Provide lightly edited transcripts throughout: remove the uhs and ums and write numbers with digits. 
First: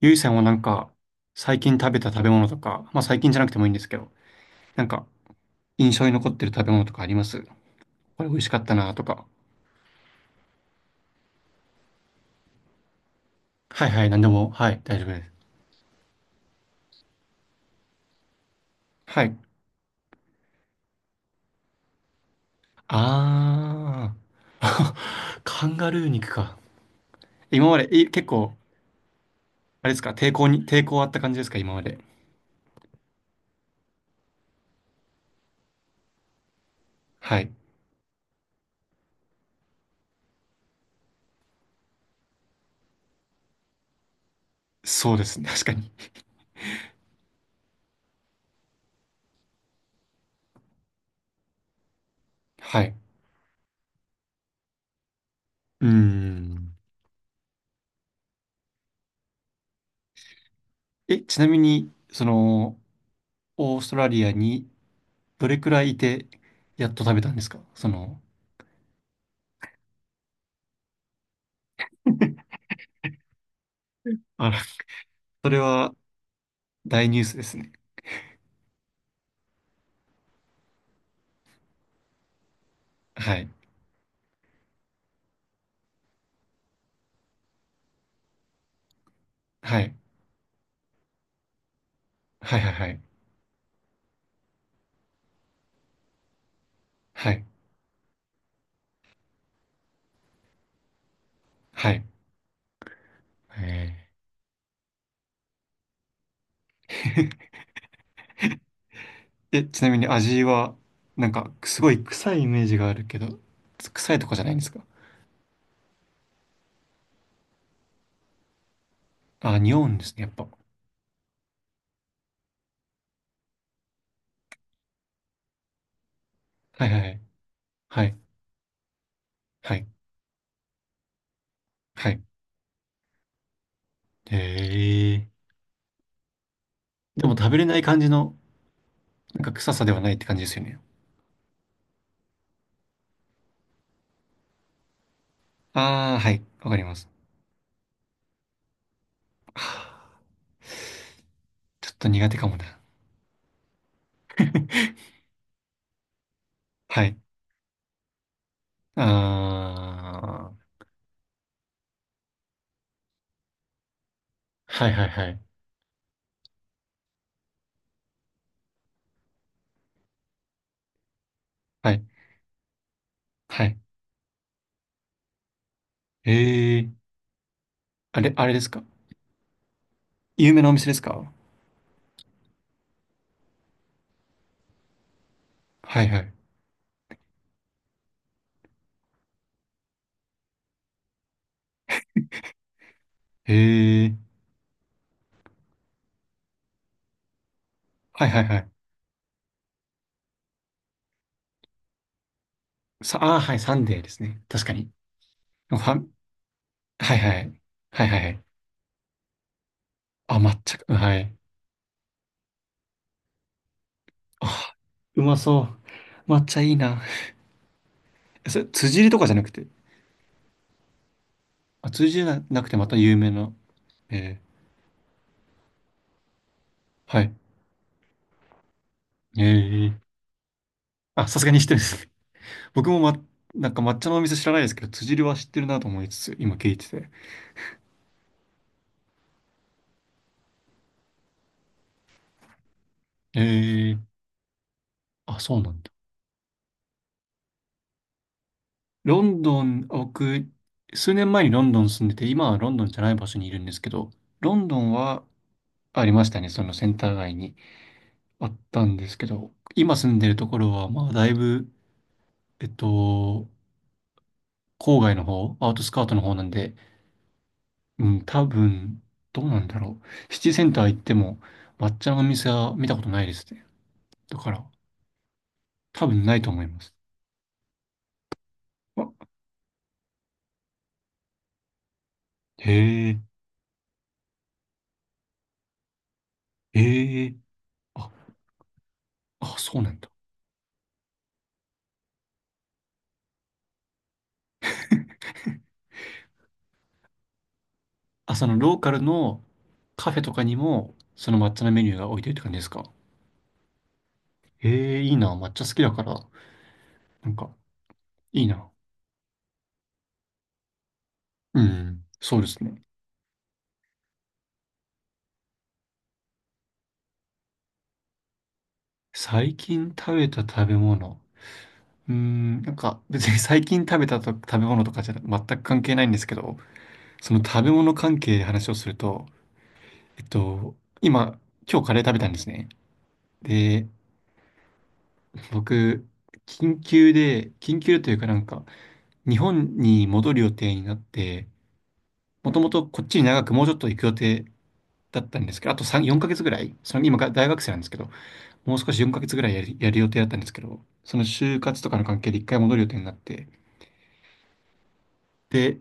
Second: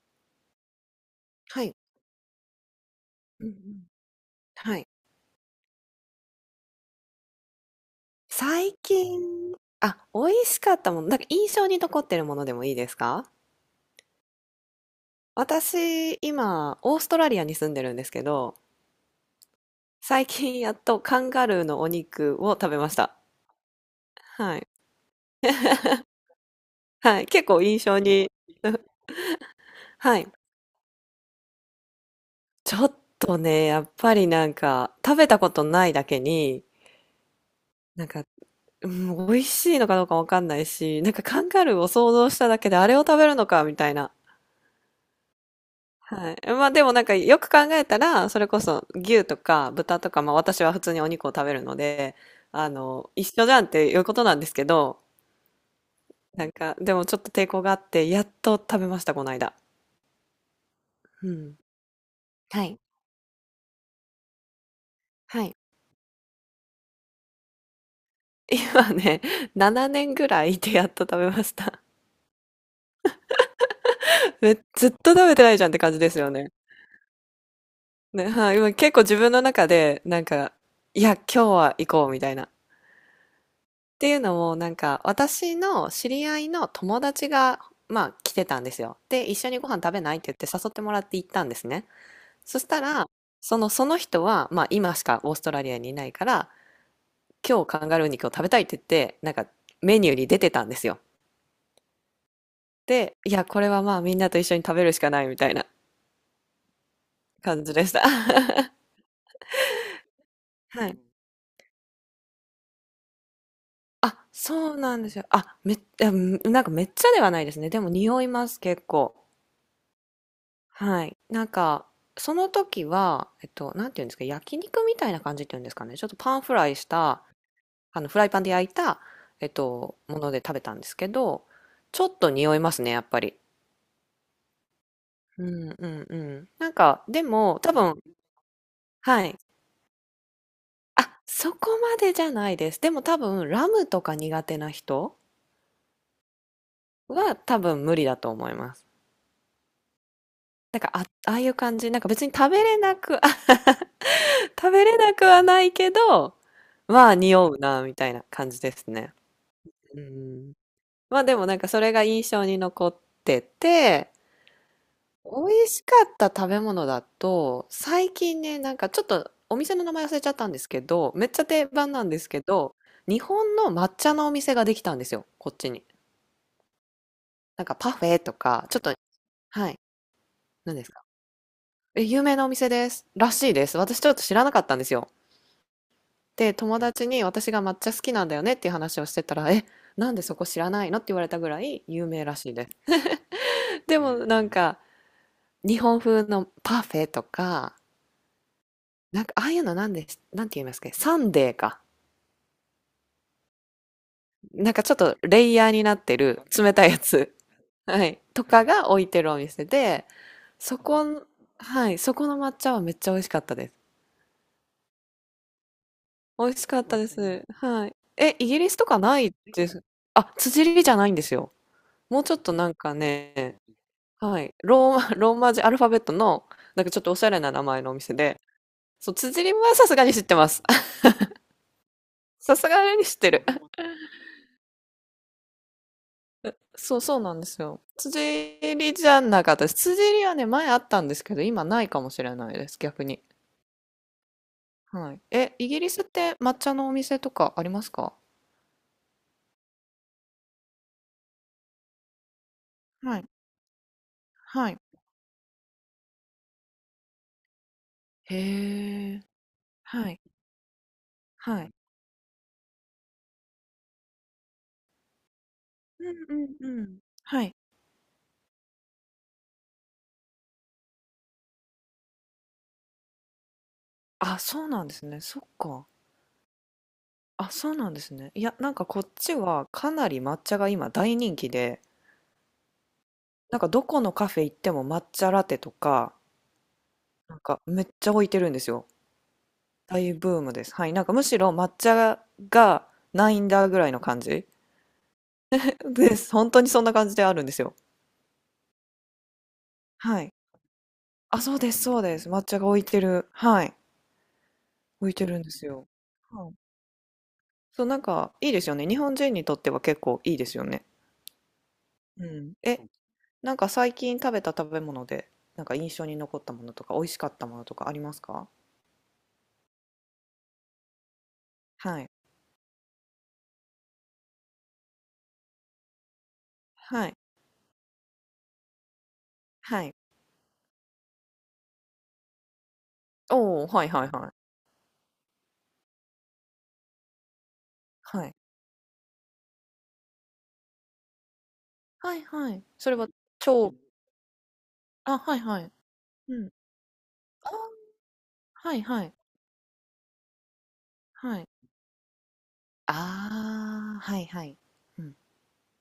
ゆいさんはなんか、最はい。近食べた食べ物とか、まあ最近じゃうなんくうてもいいんでん。すけど、はなんい。か、印象に残ってる食べ物とかあります？これ美味しかった最なと近か。あ、美味しかったもの、なんか印象に残ってるものでもいいですか？はいはい、なんでも、はい、大丈夫です。私、今オーストラリアに住んでるんですけど、はい。最近やっとカンガルーのお肉を食べました。あー。はい。カンガルー肉か。はい、結構今ま印で、象結に。構、あれですか、はい。抵抗あった感じですか、今まで？ちょっとね、やっぱりなんか、食べたことないだけに、はい。なんか、うん、美味しいのかどうかわかんないし、なんかカンガルーを想像しただけであれを食べるのかみたいな。そうですね、確かに。はい。まあでもなんかよく考えたら、それこそ牛とか豚とか、まあ私は普通にお肉を食べるので、あはい。の、一緒じゃんっていうことなんですけど、うーなんん。か、でもちょっと抵抗があって、やっと食べました、この間。うちなみん。に、はい。オーストラリアにはどい。れくらいいて、やっと食べたんですか今ね、7年ぐらいいてやっと食べました。あえ、ら、ずっと食べてそなれいじゃんって感はじですよね。大ニュースですね。ね、はい。今結構自分の中で、なんか、いや、今日は行こうみたいな。はい。っていうのも、なんか、私の知り合いの友達が、まあ、来てたんですよ。で、一緒にご飯は食い。べないって言って誘ってもらって行ったんですね。はそいしはいたはい。ら、その人は、まあ、今しかオーストラリアにいないから、はい。今日カンガルー肉を食べたいって言って、なんか、メニューに出てたんですよ。はい。で、いや、これはえまあ、みんなと一緒に食べるしかないみたいなー 感じでした。ちなみに味は、はい。なんか、すごい臭いイメージがあるけど、臭いとあ、かじゃないんですそうか？なんですよ。あ、めっ、うんなんかめっちゃではないですね。でも匂います、結構。あ、匂うんですね、やっぱ。ははい。なんか、その時は、なんていうんですか、焼肉みたいな感じっていうんですかね。ちょっとパンフライいしはいはい。た、あはの、フい。ライパンで焼いた、はい。もので食べたんですけど、ちょはっい。と匂いますね、やっぱり。へえ。うんうんうん。なんか、ででも食べも、れ多ない感分、じの、はい。なんか臭さではないって感じですよね。あ、そこまでじゃないです。でも多分、ラムとか苦手な人ああ、はい。わかります。は多分無理だと思います。はあ、なんか、あ、ああいう感ちょじ、っなんとか別苦に手か食もべれな。なく、食べれな くはないけど、はまあい。匂うなみたいな感じですね。うあん。あ。まあでもなんかそれが印象に残ってて、はいはいはい。美味しかった食べ物だと、最近ね、なんかちょっとお店の名前忘れちゃったんですけど、めっちゃ定は番ない。んですけど、日本はのい。抹茶のお店ができたんですよ、こっちに。ええ。なんかパフェとあれでか、すちょっか？と、はい、有名なお何で店すでか。すか？え、有名なお店です。らしいです。私ちょっと知らなかったんですよ。はいはい。で、友達に私が抹茶好きなんだよねっていう話をしてたら、え、なんでそこ知らないのって言われたぐらい有名らしいです。へ でもえ。なんか、日本風のパフェとか、はいはいはい。なんかああいうのなんで、なんて言いますか、サンデーか。ああ、はい、サンデーですね。確なかんかに。ちょっとレイヤーフにァなっン、てる冷たいやはいつ、はい。ははいはい、いはとい。かが置いてるお店で、あ、抹そ茶か、はこ、い。はい、そこの抹茶はめっちゃ美味しかったです。あ、うまそう。抹美茶味しいいかったな。です。はい。え、イえ、そギれ、リスと辻か入りとなかじいゃなくて？です。あ、辻利じゃないんですよ。あ、辻も入りうじちょっゃとなくなんてまかた有名な。ね、えはい。ローマ、ローマ字アルファベットの、なんかちょっとおはしゃい。れな名前のお店で、そう、え辻りはさすえ。がに知ってます。あ、さすがに知ってるんですね。さす 僕がもに知ってる。なん か抹茶のお店知らないですけど、辻入りは知ってるなと思いつつ、今聞いてそう、て。そうなんですよ。辻りじゃなかったです。辻りはね、前あったんですけど、今ないかもしれないです、逆に。ええ。はい。あ、え、そうイなギんリだ。スって抹茶のお店とかありますか？ロンドン、僕、数年前にロンドン住んでて、今はロンドンじゃないは場い。所にいるんですけど、ロンはドい。ンはありましたね、そのセンター街にあったんでへすえ。けど、今は住んい。でるところは、まあ、だいはぶ、い。えっと、郊外の方、アウトスカうートの方なんんうで、んうん。はい。うん、多分、どうなんだろう。シティセンター行っても、抹茶のお店は見たことないですね。だあ、かそら、うなんですね。そっか。多分ないと思います。あ、そうなんですね。いや、なんかこっあ、ちはかなり抹茶が今大人気で、へえ、なんかどこのカフェ行っても抹茶ラテとか、へえ、なんかめっちあ、ゃ置いてるんですよ。あ、そうなんだ。大ブームです。はい。なんかむしろ抹茶がないんだぐらいの感じです。本当にそんな感じであるんですよ。あ、そのローカルのカフェはとい。かにも、そのあ、抹そう茶でのメす、ニューそうがで置いす。てるって抹感じ茶でがす置いか？てる。はい。ええー、い置いいてな。るん抹で茶す好きよ。だから、はい。なんか、そう、なんかいいいいでな。すよね。日本人にとっては結構いいですよね。うん、うそうでん。すえ、ね。なんか最近食べた食べ物で、なんか印象に残ったものとか、美味しかったものとかありますか？最近食べた食べ物。はい。うーん、なんか、別に 最近食べた食べ物とかじゃ全く関係ないんですけど、はい。その食べ物関係で話をすると、はい。えっと、今、今日カレー食べたんですね。おお、はで、いはいはい。僕、緊急というはかない。んか、日本に戻る予定になって、はいもはとい。もとそれこっはちに長くもうちょ超。っと行く予定あ、だっはたいんですはけど、い。あと3、4ヶ月うぐん。らい、その今が大あ、学生なんですけど、もはうい少しは4い。ヶ月ぐらいやる予定だったんですけど、そのはい。就活とかの関係で一回戻る予定になって、ああ、はいはい。うん。で、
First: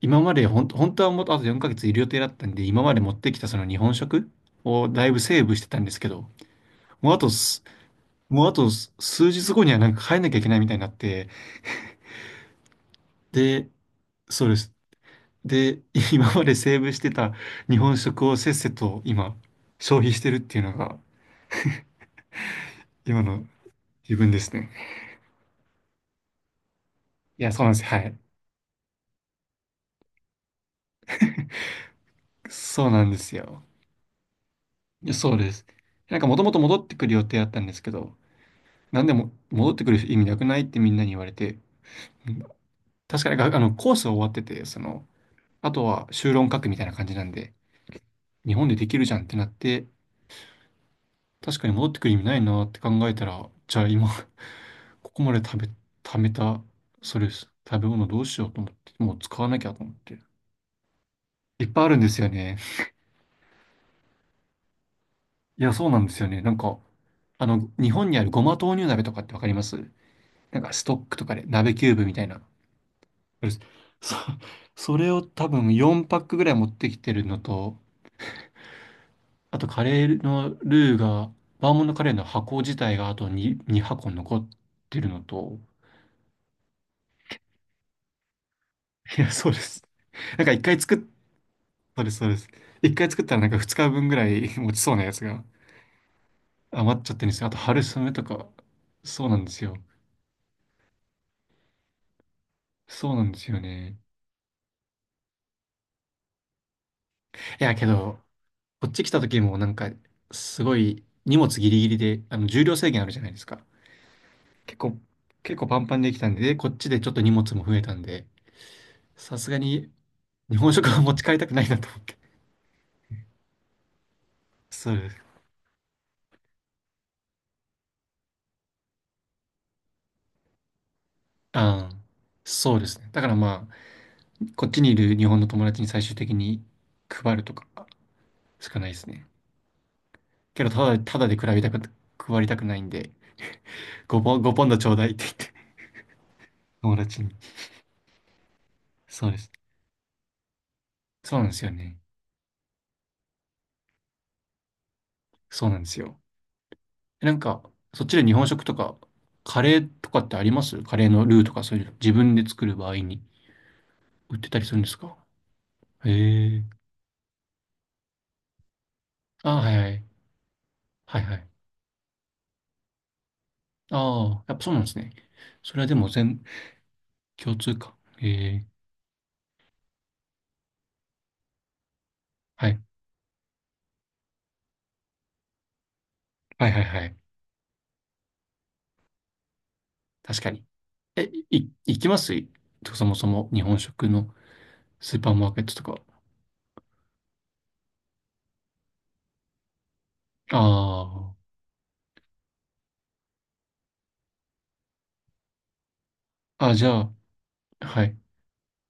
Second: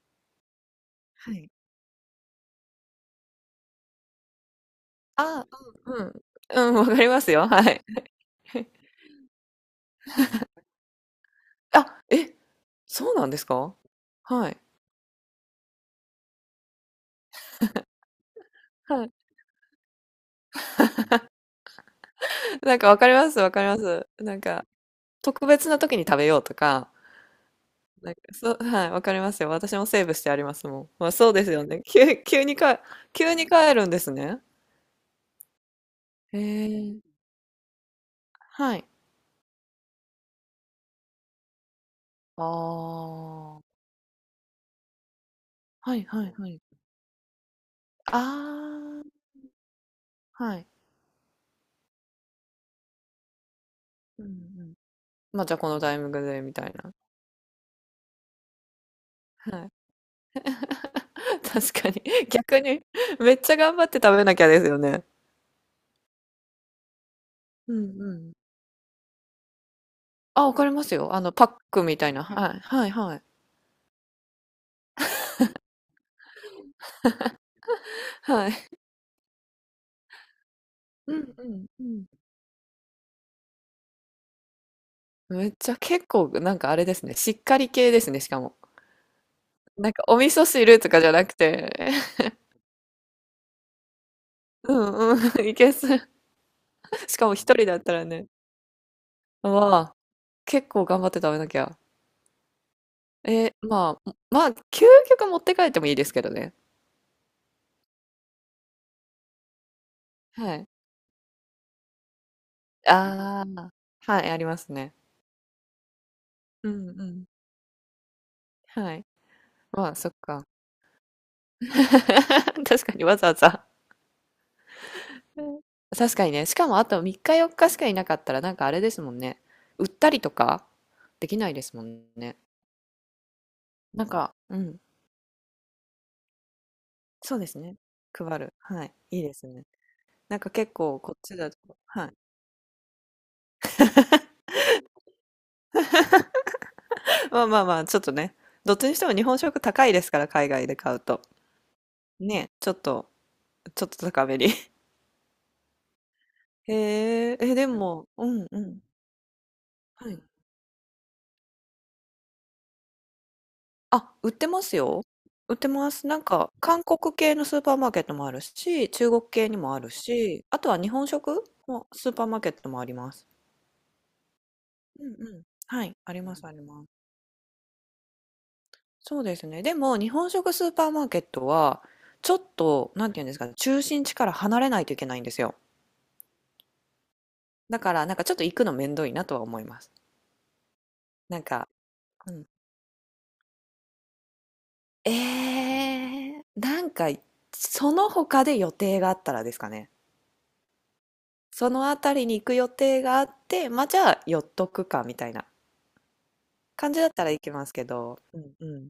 今まで本当はもっとはあとい。4ヶ月いる予定だったんで、今まで持ってきたその日本食をだいぶあセーあ、ブしてたんですうんけうん。ど、うん、わかりもうあまとすよ。はす、い。もうあと す数日後にはなんか帰んなきゃいけないみたいになって、あ、え、そうなんですで、か？そうはでい。す。で、今までセーブしてた日本食をせっせとはい。今、消費してるっていうのが、なんかわかり今ます、のわかります。自分なでんすか、ね。特別な時に食べようとか、いや、そうなんです。はなんい。か、そう、はい、わかりますよ。私もセーブしてありますもん。まあそうですよね。急にか、そうなんで急すによ。帰るんですね。いやそうです。なんかもへともと戻ってくえ。る予定だったんですけど、はい。なんでも戻ってくる意味なくないってみんなに言われて、うん、あ確かにあのあ。コースは終わってて、あとはいはは修いは論い。書くみたいな感じなんで、日本でできあるじゃんってなって、あ、はい。確かに戻ってくる意味ないなって考えたら、じゃあ今 うんうん。ここままあでじゃあこのタイミン貯グめでみた、たいな。それです。食べ物どうしようと思って、もう使わはなきい。ゃと思って。いっぱ確いあかるんに。ですよね。逆に、めっちゃ頑張って食べなきゃですよね。いや、そうなんですよね。なんか、う日ん本うにあるん。ごま豆乳鍋とかってわかります？あ、わなんかりかスますトッよ。クあとの、かでパッ鍋クキューみブたいみな。たいな。うはい。はいはい。るすそれ、そそれを多分4パックぐらい持ってきてるのと、はい。あとカレーのルーうが、んうんバーうモントカん。レーの箱自体があと2、2箱残ってるのめっと、ちゃ結構なんかあれですね。しっかり系ですね、しかも。いや、そうです。なんかお味な噌んか1汁回と作っ、かじゃなくて。そうです、そうです。1回作ったらなんか2日分ぐらい う持ちそうなんやうつがん。いけそ。余っちゃっしてかるんもです一よ。あと人だっ春たら雨とね。か、そうなんですよ。わあ、結構頑張って食べなきゃ。そうなんでえすー、よね。まあ、まあ、究極持って帰ってもいいですけどね。いや、けど、こっち来た時もなんか、はすい。ごい荷物ギリギリで、重量制限あるじゃないであすか？あ、はい、あります結ね。構、結構パンパンにできたんで、でこうっちんでうちょっとん。荷物も増えたんで、はい。さすがまにあ、そっか。日本食は持ち帰りたくないなと思って。確かにわざわざ。そうです。うん。確かにね、しかもあと3日4日しかいなかったらなんかあれですもんね。売ったりとかできないですもああ、んね。そうですね。だからまあ、なんか、うこっん、ちにいる日本の友達に最終的にそ配うるでとすかね。配る。しかはないい、ですいいね。ですね。なんかけど、結構こたっだでち比だと、べたく、はい。配りたくないんで、5ポン、5ポンドちょうだいって言って、友達 に。まあまあまあ、ちょっとね、どっちにしても日そうで本す。食高いですから、海外で買うと。そうなんですよね。ね、ちょっと高めに。そうなんですよ。へなえ、んえ、か、でそっも、ちでう日本んう食とん。か、カレーとはかい。ってあります？カレーのルーとかそういうの、自分で作る場合にあ、売っ売っててたまりすするんですよ。か？売ってます。なんか、へえ。韓国系のスーパーマーケットもあるし、中国系あにあ、はもいあはるい。し、あとは日本はいは食い。のスーパーマーケットもあります。ああ、やっぱそうなんですうね。んうん。それははでい、もあります、あります。共通か。へえ。そうですね。でも、日本食スーパーマーケットは、ちょっはい。と、なんていうんですかね、中心地から離れないといけないんですよ。はいはいはい。だから、なんかちょっと行くのめんどいなとは思います。確かに。なんか、行きます？そもそも日本食のえスーパーマーケットとか？え、なんか、その他で予定があったらですかね。あその辺りに行く予定があって、まあ、じゃあ寄っとくかみたいなあ。あ、じ感ゃじだっあ、たら行きますけはど、い。うんうん。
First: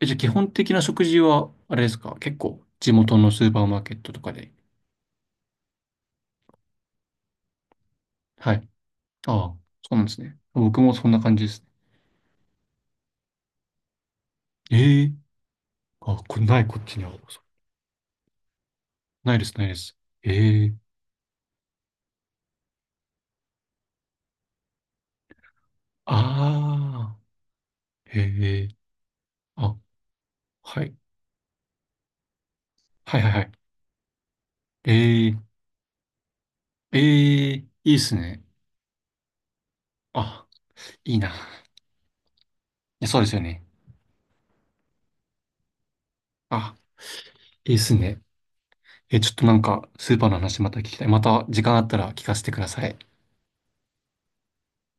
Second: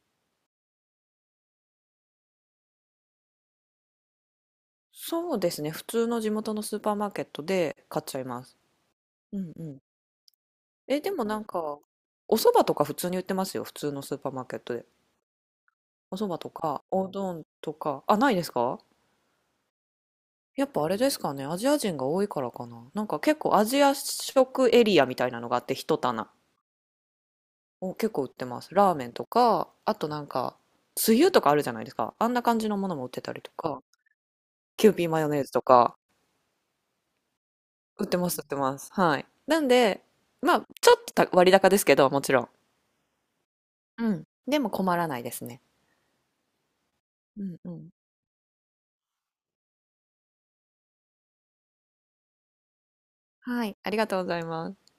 じゃあ基本的な食事は、あれですか、結構、地元のスーパーマーケットとかで。そうですね、普通の地元のスーパーマーケットで買っちゃいまはす。い。うあんあ、うん。そうなんですね。僕もえ、そんでなも感なじんですね。か、お蕎麦とか普通に売ってますよ、普通のスーパーマーケットで。ええ、おあ、蕎こ麦れとない、こか、っちにおあうる。どんとか、あ、ないですか？ないです、ないです。えやっえ、ぱあれですかね、アジア人が多いからかな。なんか結構アジア食エリアみたいなのがあって、一棚。ああ、お、結え構売ってまえ、す。ラーメンとか、あ、あとなんか、はい。つゆとかあるじゃないですか。あんな感じのものも売っはていはいたはりとい。か、キューピーマヨえネーズえとか、ええ、いいっ売っすてます、ね。売ってます。はい。なんで、あ、まあ、ちょっといいな。たい割高ですけど、もちろん。や、そうですよね。うん。でも困らないですね。あ、うんういいっん。すね。ちょっとなんか、スーパーの話また聞きたい。また時間あったら聞かせてください。はい。ありがとうございます。